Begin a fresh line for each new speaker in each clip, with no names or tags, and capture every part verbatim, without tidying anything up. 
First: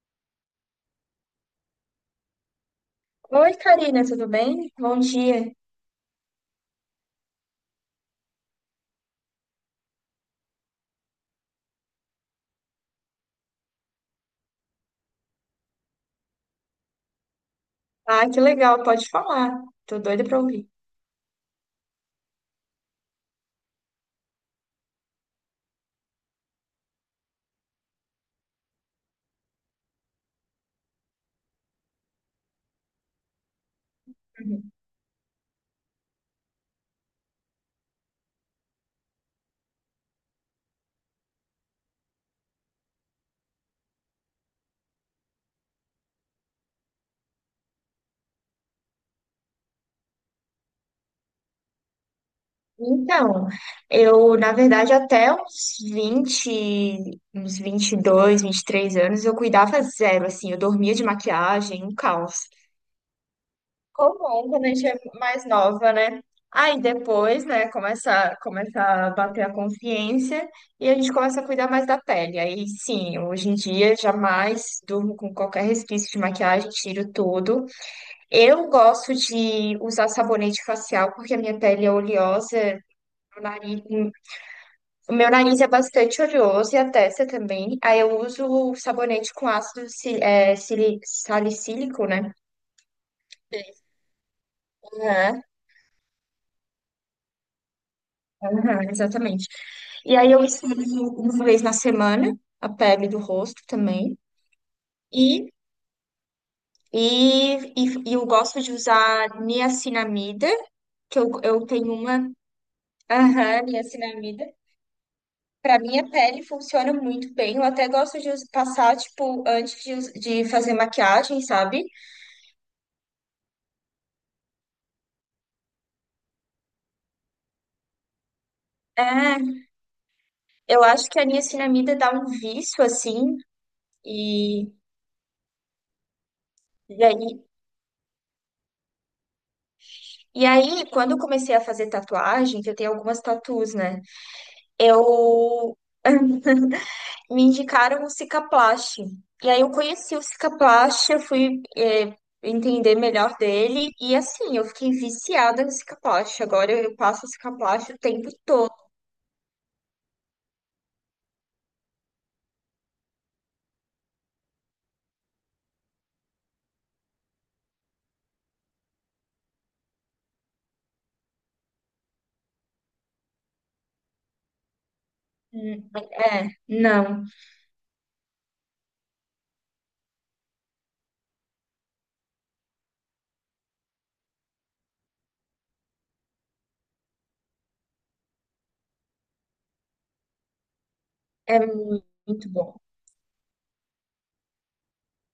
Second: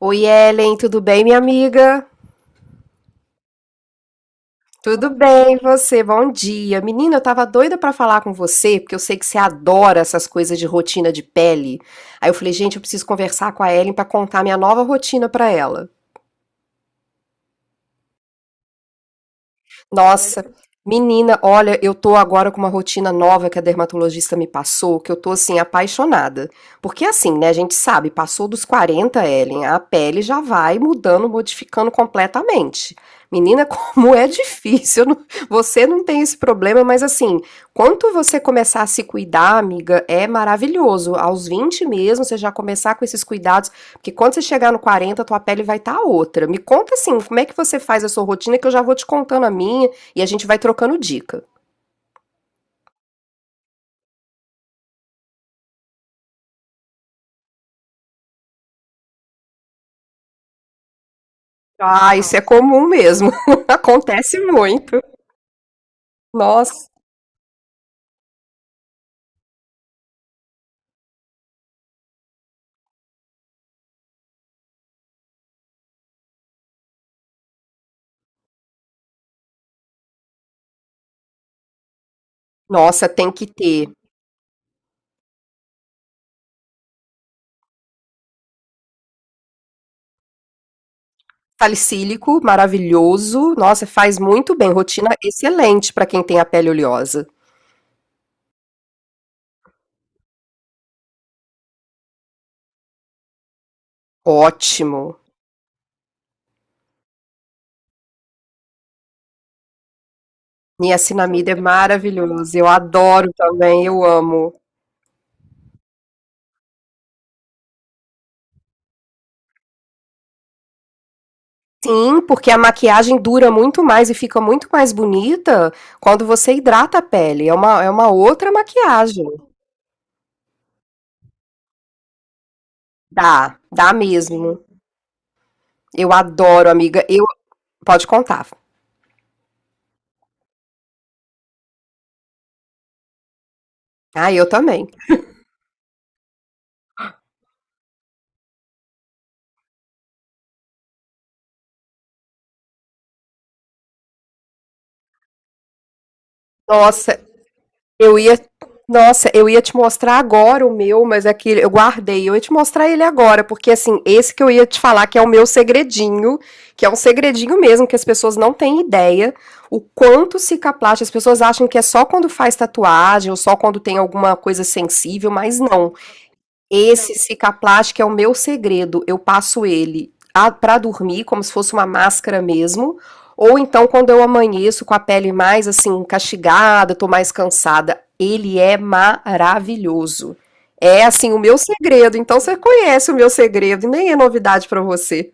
Oi, Ellen, tudo bem, minha amiga?
Oi, Karina, tudo bem? Bom
Tudo
dia.
bem, e você? Bom dia. Menina, eu tava doida pra falar com você, porque eu sei que você adora essas coisas de rotina de pele. Aí eu falei, gente, eu preciso conversar com a Ellen pra contar minha nova rotina pra ela.
Ah, que legal, pode falar. Tô doida para
Nossa,
ouvir.
menina, olha, eu tô agora com uma rotina nova que a dermatologista me passou, que eu tô assim apaixonada. Porque assim, né, a gente sabe, passou dos quarenta, Ellen, a pele já vai mudando, modificando completamente. Menina, como é
Uhum.
difícil. Eu não- Você não tem esse problema, mas assim, quanto você começar a se cuidar, amiga, é maravilhoso. Aos vinte mesmo, você já começar com esses cuidados, porque quando você chegar no quarenta tua pele vai estar tá outra. Me conta assim, como é que você faz a sua rotina, que eu já vou te contando a minha e a gente vai trocando dica.
Então, eu, na verdade, até uns vinte, uns vinte e dois, três anos, eu cuidava zero, assim, eu dormia de maquiagem, um
Ah, isso é
caos.
comum mesmo.
Como
Acontece
é quando a gente é
muito.
mais nova, né? Aí
Nossa,
depois, né, começa, começa a bater a consciência e a gente começa a cuidar mais da pele. Aí sim, hoje em dia jamais durmo com qualquer resquício de maquiagem, tiro tudo. Eu gosto de usar sabonete facial porque a minha pele é oleosa,
nossa, tem
meu
que
nariz,
ter
o meu nariz é bastante oleoso e a testa também. Aí eu uso o sabonete com ácido si- é, sili- salicílico, né?
salicílico. Maravilhoso. Nossa, faz muito bem. Rotina
Aham,
excelente para quem tem a pele oleosa.
aham, exatamente. E aí eu esfrego uma vez na semana a pele do rosto também.
Ótimo.
E, e, e, e eu gosto de usar niacinamida, que eu,
Niacinamida é
eu tenho uma.
maravilhoso. Eu adoro
Aham,
também, eu
niacinamida.
amo.
Para minha pele funciona muito bem. Eu até gosto de us- passar, tipo, antes de, us- de fazer maquiagem, sabe?
Sim, porque a maquiagem dura muito mais e fica muito mais bonita quando você hidrata a pele. É uma, é uma outra maquiagem.
É, eu acho que a niacinamida dá um vício, assim,
Dá, dá mesmo.
e,
Eu adoro,
e
amiga. Eu,
aí.
pode contar.
E aí, quando eu comecei a fazer tatuagem, que eu tenho algumas tatus, né?
Ah, eu também.
Eu me indicaram o Cicaplast. E aí eu conheci o Cicaplast, eu fui eh, entender melhor dele. E assim, eu fiquei viciada no Cicaplast. Agora eu
Nossa,
passo o Cicaplast o
Eu
tempo.
ia. Nossa, eu ia te mostrar agora o meu, mas é que eu guardei. Eu ia te mostrar ele agora, porque assim, esse que eu ia te falar que é o meu segredinho, que é um segredinho mesmo, que as pessoas não têm ideia o quanto cicaplast, as pessoas acham que é só quando faz tatuagem ou só quando tem alguma coisa sensível, mas
Hum.
não.
É,
Esse
não,
Cicaplast é o meu segredo. Eu passo ele a- pra dormir, como se fosse uma máscara mesmo. Ou então, quando eu amanheço com a pele mais assim, castigada, tô mais cansada. Ele é maravilhoso. É assim, o meu
é
segredo. Então,
muito
você
bom.
conhece o meu segredo e nem é novidade pra você.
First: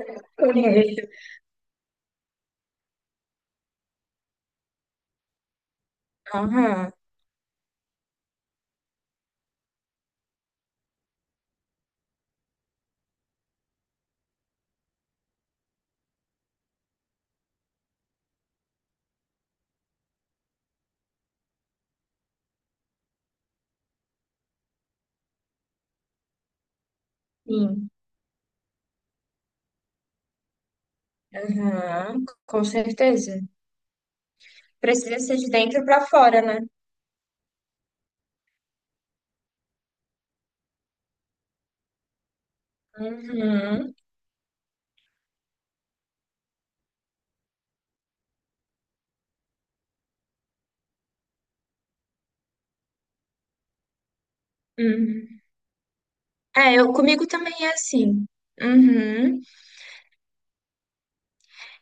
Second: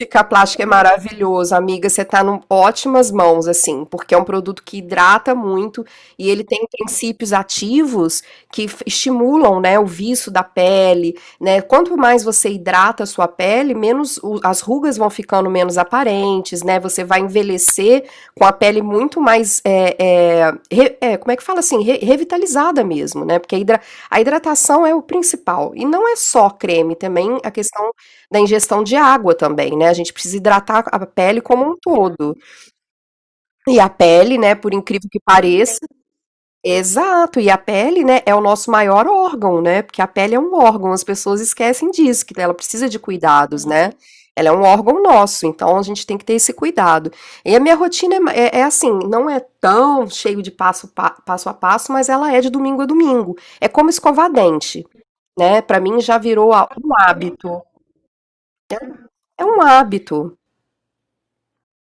Ficar plástico é
Conheço.
maravilhoso, amiga, você tá num ótimas mãos, assim, porque é um produto que hidrata muito e ele tem
Aham,
princípios ativos que f estimulam, né, o viço da pele, né, quanto mais você hidrata a sua pele, menos o as rugas vão ficando menos aparentes, né, você vai envelhecer com a pele muito mais, eh eh, re eh, como é que fala assim? Re Revitalizada mesmo, né, porque a hidra a hidratação é o principal, e não é só creme, também a
sim,
questão da ingestão de água também, né? A gente precisa hidratar a pele como um
aham,
todo.
com certeza.
E a pele, né, por incrível
Precisa
que
ser de
pareça,
dentro pra fora, né?
exato, e a pele, né, é o nosso maior órgão, né? Porque a pele é um órgão, as pessoas esquecem disso, que ela precisa de cuidados, né?
Uhum,
Ela é um órgão nosso, então a gente tem que ter esse cuidado. E a minha rotina é, é é assim, não é tão cheio de passo, pa, passo a passo, mas ela é de domingo a domingo. É como escovar dente,
uhum.
né? Para mim já virou a-
É,
um
eu, comigo também
hábito.
é assim. Uhum.
É um hábito.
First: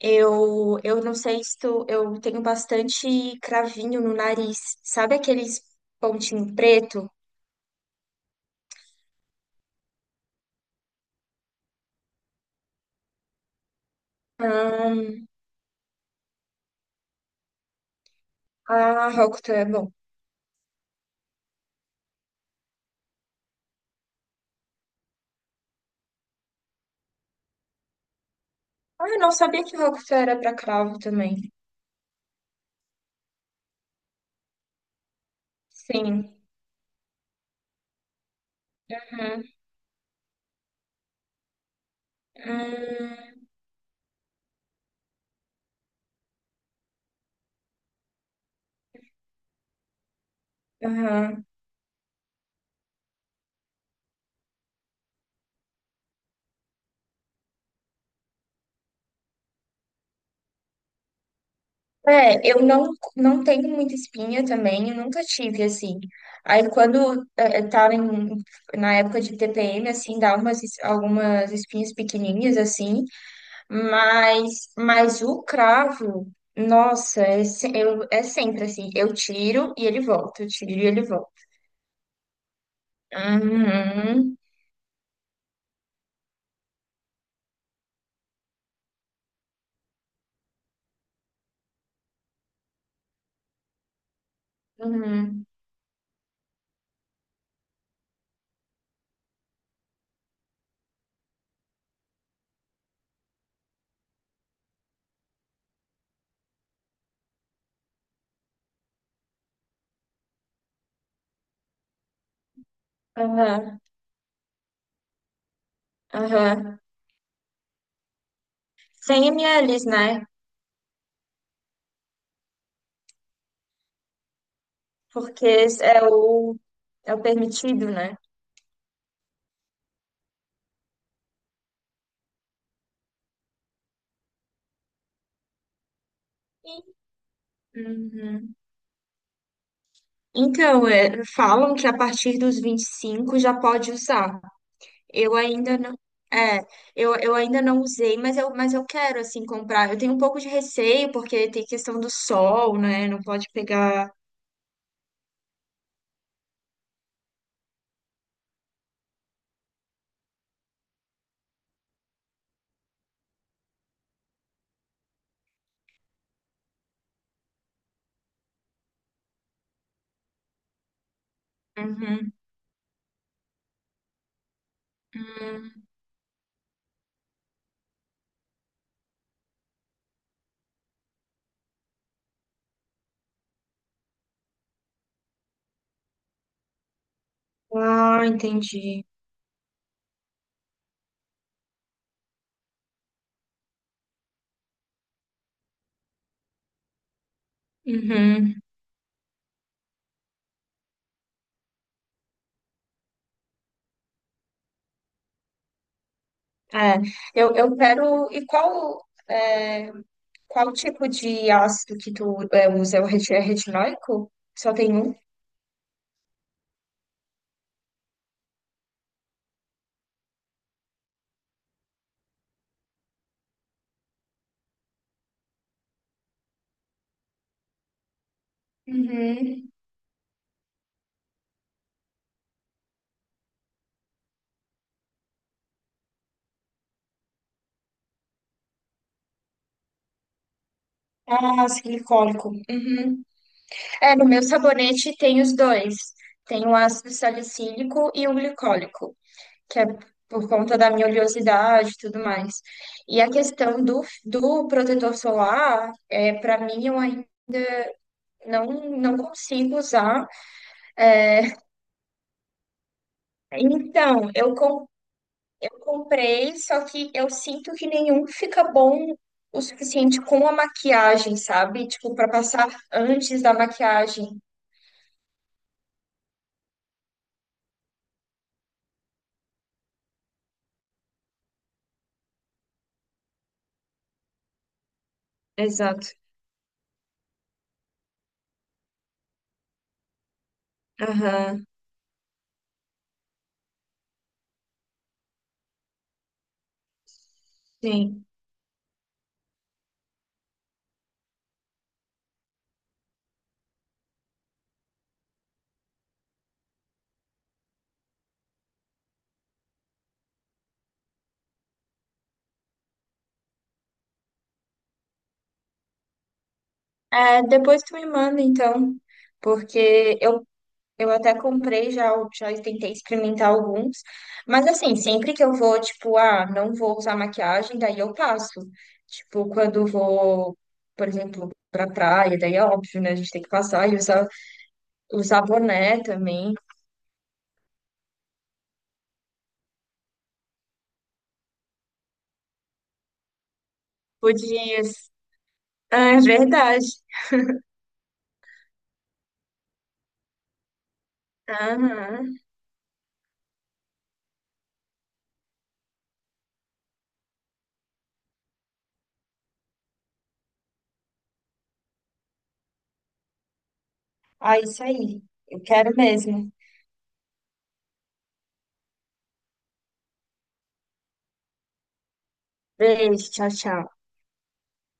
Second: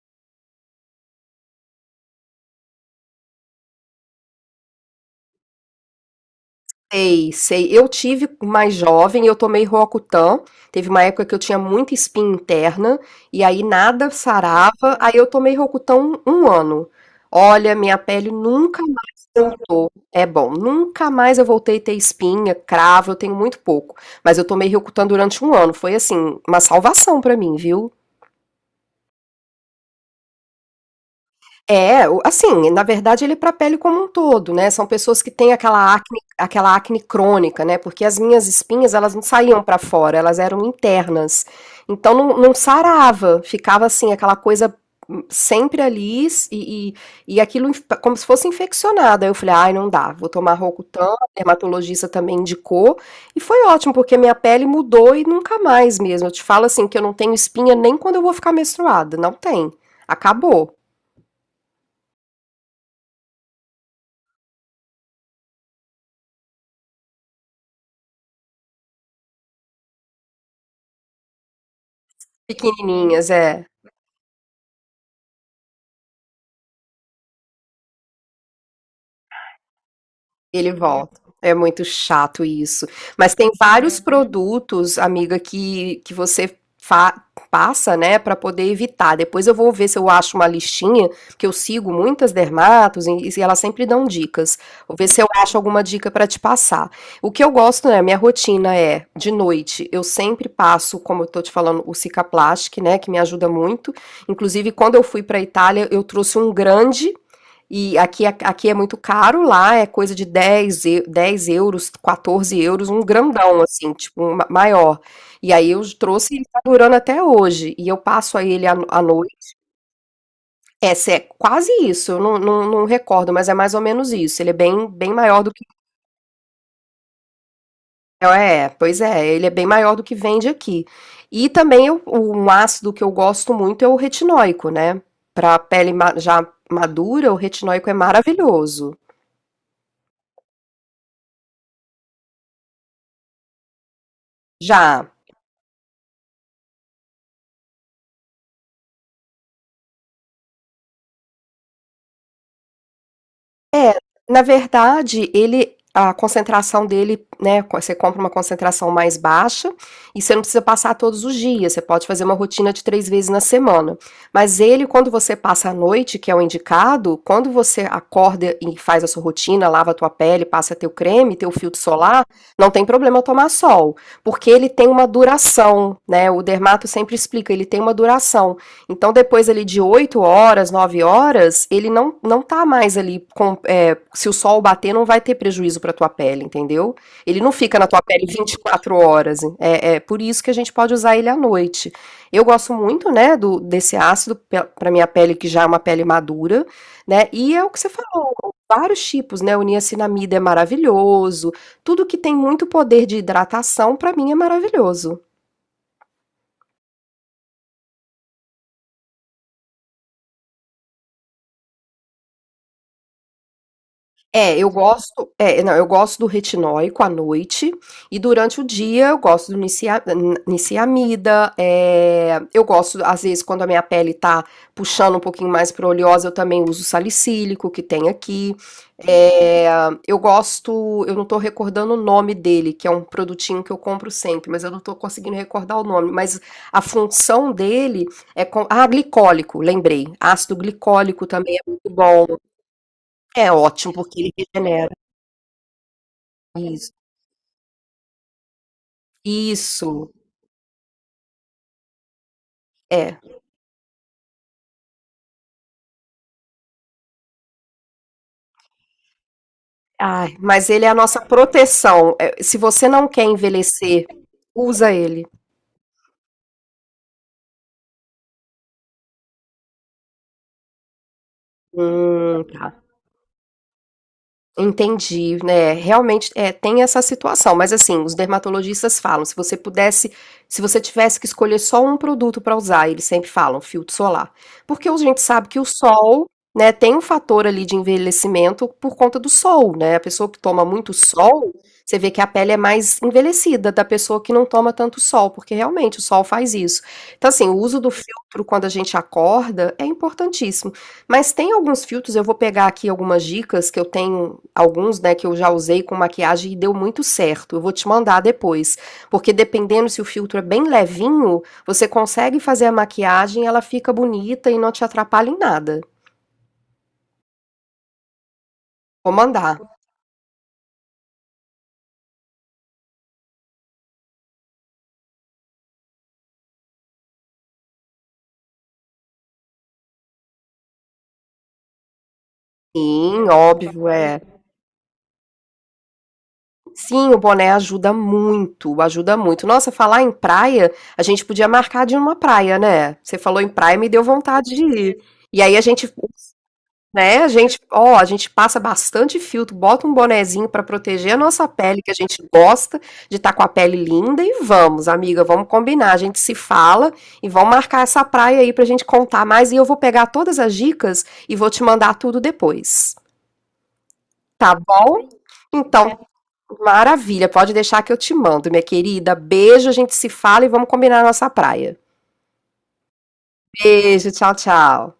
Eu, eu não sei se tu, eu tenho bastante cravinho no nariz. Sabe aqueles pontinho preto?
Sei, sei. Eu tive mais jovem, eu tomei Roacutan, teve uma época que eu tinha muita espinha interna, e aí nada sarava, aí
Ah,
eu tomei Roacutan um ano. Olha, minha pele nunca
ah,
mais
Rocto é
voltou.
bom.
É bom, nunca mais eu voltei a ter espinha, cravo, eu tenho muito pouco. Mas eu tomei Roacutan durante um ano, foi assim, uma salvação pra mim, viu?
Ah, eu não sabia que Rocto era pra cravo também.
É, o assim, na verdade ele é para a pele como um todo, né, são pessoas que têm aquela acne
Sim.
aquela acne crônica, né, porque as minhas espinhas elas não
Hum,
saíam para fora, elas eram internas, então não não
hum,
sarava, ficava assim aquela coisa, hum, sempre ali s e e e aquilo inf como se fosse infeccionado, aí eu falei: "Ai não dá, vou tomar Rocutan", a
aham.
dermatologista também indicou, e foi ótimo porque minha pele mudou e nunca mais mesmo, eu te falo assim que eu não tenho espinha nem quando eu vou ficar menstruada, não tem, acabou.
É, eu não, não tenho muita espinha também, eu nunca tive, assim. Aí quando eh, eu tava em, na época de T P M, assim, dá umas, es- algumas espinhas pequenininhas, assim,
Pequenininhas, é.
mas, mas o cravo, nossa, é, se- eu, é sempre assim, eu tiro e ele volta, eu tiro
Ele
e ele
volta.
volta.
É muito chato isso. Mas tem vários
Uhum,
produtos, amiga, que, que você fa- passa, né, pra poder evitar. Depois eu vou ver se eu acho uma listinha, porque eu sigo muitas dermatos e, e elas sempre dão dicas. Vou ver se eu
uhum,
acho alguma dica pra te passar. O que eu gosto, né, minha rotina é de noite, eu sempre passo, como eu tô te falando, o Cicaplastic, né, que me ajuda muito. Inclusive, quando eu fui pra Itália, eu trouxe um grande. E aqui, é- aqui é muito caro, lá é coisa de dez eu- dez euros, quatorze euros, um grandão,
aham,
assim, tipo, um ma- maior. E aí eu trouxe e ele tá
aham.
durando até hoje. E eu passo aí ele à no- à
100
noite.
ml, né?
É, é quase isso, eu não, não, não recordo, mas é mais ou menos isso. Ele é bem, bem maior
Porque
do que.
é o, é o permitido, né?
É, é, pois é, ele é bem maior do que vende aqui. E também eu- um ácido que eu gosto muito é o retinóico, né? Pra pele ma- já madura, o retinóico é
Uhum.
maravilhoso.
Então, é, falam que a partir dos vinte e cinco já pode usar.
Já.
Eu ainda não, é, eu, eu ainda não usei, mas eu, mas eu quero, assim, comprar. Eu tenho um pouco de receio, porque tem questão do sol, né? Não pode pegar.
Na verdade, ele a concentração dele, né, você compra uma concentração mais baixa e você não precisa passar todos os dias, você pode fazer uma rotina de três vezes na semana. Mas ele, quando você passa a noite, que é o indicado, quando você acorda e faz a sua rotina, lava a tua pele, passa teu creme, teu filtro solar,
Uhum.
não tem problema tomar sol, porque ele tem uma
Hum.
duração, né? O dermato sempre explica, ele tem uma duração. Então, depois ali de oito horas, nove horas, ele não, não tá mais ali com, olha, se o sol bater, não vai ter prejuízo para tua pele, entendeu? Ele não fica na tua
Ah,
pele vinte e quatro
entendi.
horas. É, é por isso que a gente pode usar ele à noite. Eu gosto muito, né, do, desse ácido para minha pele, que já é uma pele madura, né? E é o que você falou,
Uhum.
vários tipos, né? O niacinamida é maravilhoso. Tudo que tem muito poder de hidratação, para mim, é maravilhoso.
É, eu, eu quero. E qual, é, qual tipo de ácido que tu é, usa? É o reti- é retinóico?
É, eu
Só tem um?
gosto, é, não, eu gosto do retinóico à noite e durante o dia eu gosto do nicia- n- niciamida, é, eu gosto, às vezes, quando a minha pele tá puxando um pouquinho mais para oleosa, eu também uso salicílico que tem aqui. É,
Uhum.
eu gosto, eu não tô recordando o nome dele, que é um produtinho que eu compro sempre, mas eu não tô conseguindo recordar o nome, mas a função dele é com, ah, glicólico, lembrei, ácido glicólico também é
Ah,
muito bom.
silicólico. Uhum.
É ótimo,
É,
porque
no
ele
meu
regenera.
sabonete tem os dois. Tem o
Isso,
ácido salicílico e o glicólico, que é
isso,
por conta da minha oleosidade e tudo mais.
é.
E a questão do, do protetor solar, é, para mim, eu ainda não, não consigo usar.
Ai, mas ele é a nossa proteção. É, se você não quer envelhecer,
Então, eu, com,
usa ele.
eu comprei, só que eu sinto que nenhum fica bom o suficiente com a maquiagem, sabe? Tipo, para
Hum,
passar
tá.
antes da maquiagem.
Entendi, né, realmente, é, tem essa situação, mas assim, os dermatologistas falam, se você pudesse se você tivesse que escolher só um produto para usar, eles sempre falam: "Filtro solar". Porque a gente sabe que o
Exato.
sol, né, tem um fator ali de envelhecimento por conta do sol, né, a pessoa que toma muito sol,
Aham.
você vê que a pele é mais envelhecida da pessoa que não toma tanto sol, porque realmente o sol faz isso. Então assim, o uso do
Sim.
filtro quando a gente acorda é importantíssimo. Mas tem alguns filtros, eu vou pegar aqui algumas dicas que eu tenho, alguns, né, que eu já usei com maquiagem e deu muito certo. Eu vou te mandar depois, porque dependendo se o filtro é bem levinho, você consegue fazer a maquiagem, ela fica bonita e não te atrapalha em nada.
É, depois tu me manda, então,
Vou mandar.
porque eu, eu até comprei já, o- já tentei experimentar alguns, mas assim, sempre que eu vou, tipo, ah, não vou usar maquiagem, daí eu passo. Tipo, quando vou, por exemplo, pra praia, daí é óbvio, né? A
Sim,
gente tem que
óbvio,
passar e
é.
usar, usar boné também.
Sim, o boné ajuda muito, ajuda muito. Nossa, falar em praia, a gente podia marcar de ir numa praia, né? Você falou em praia, me deu
Por
vontade de ir.
dias.
E aí a gente
Ah, é verdade.
Né, a gente ó, a gente passa bastante filtro, bota um bonezinho para proteger a nossa pele, que a gente
Aham.
gosta de estar com a pele linda, e vamos, amiga, vamos combinar, a gente se fala e vamos marcar essa praia aí pra gente contar mais e eu vou pegar todas as dicas e vou te mandar tudo depois, tá
Ah, isso
bom?
aí. Eu quero
Então,
mesmo.
maravilha, pode deixar que eu te mando, minha querida. Beijo, a gente se fala e vamos combinar a nossa praia.
Beijo, tchau, tchau.
Beijo, tchau, tchau.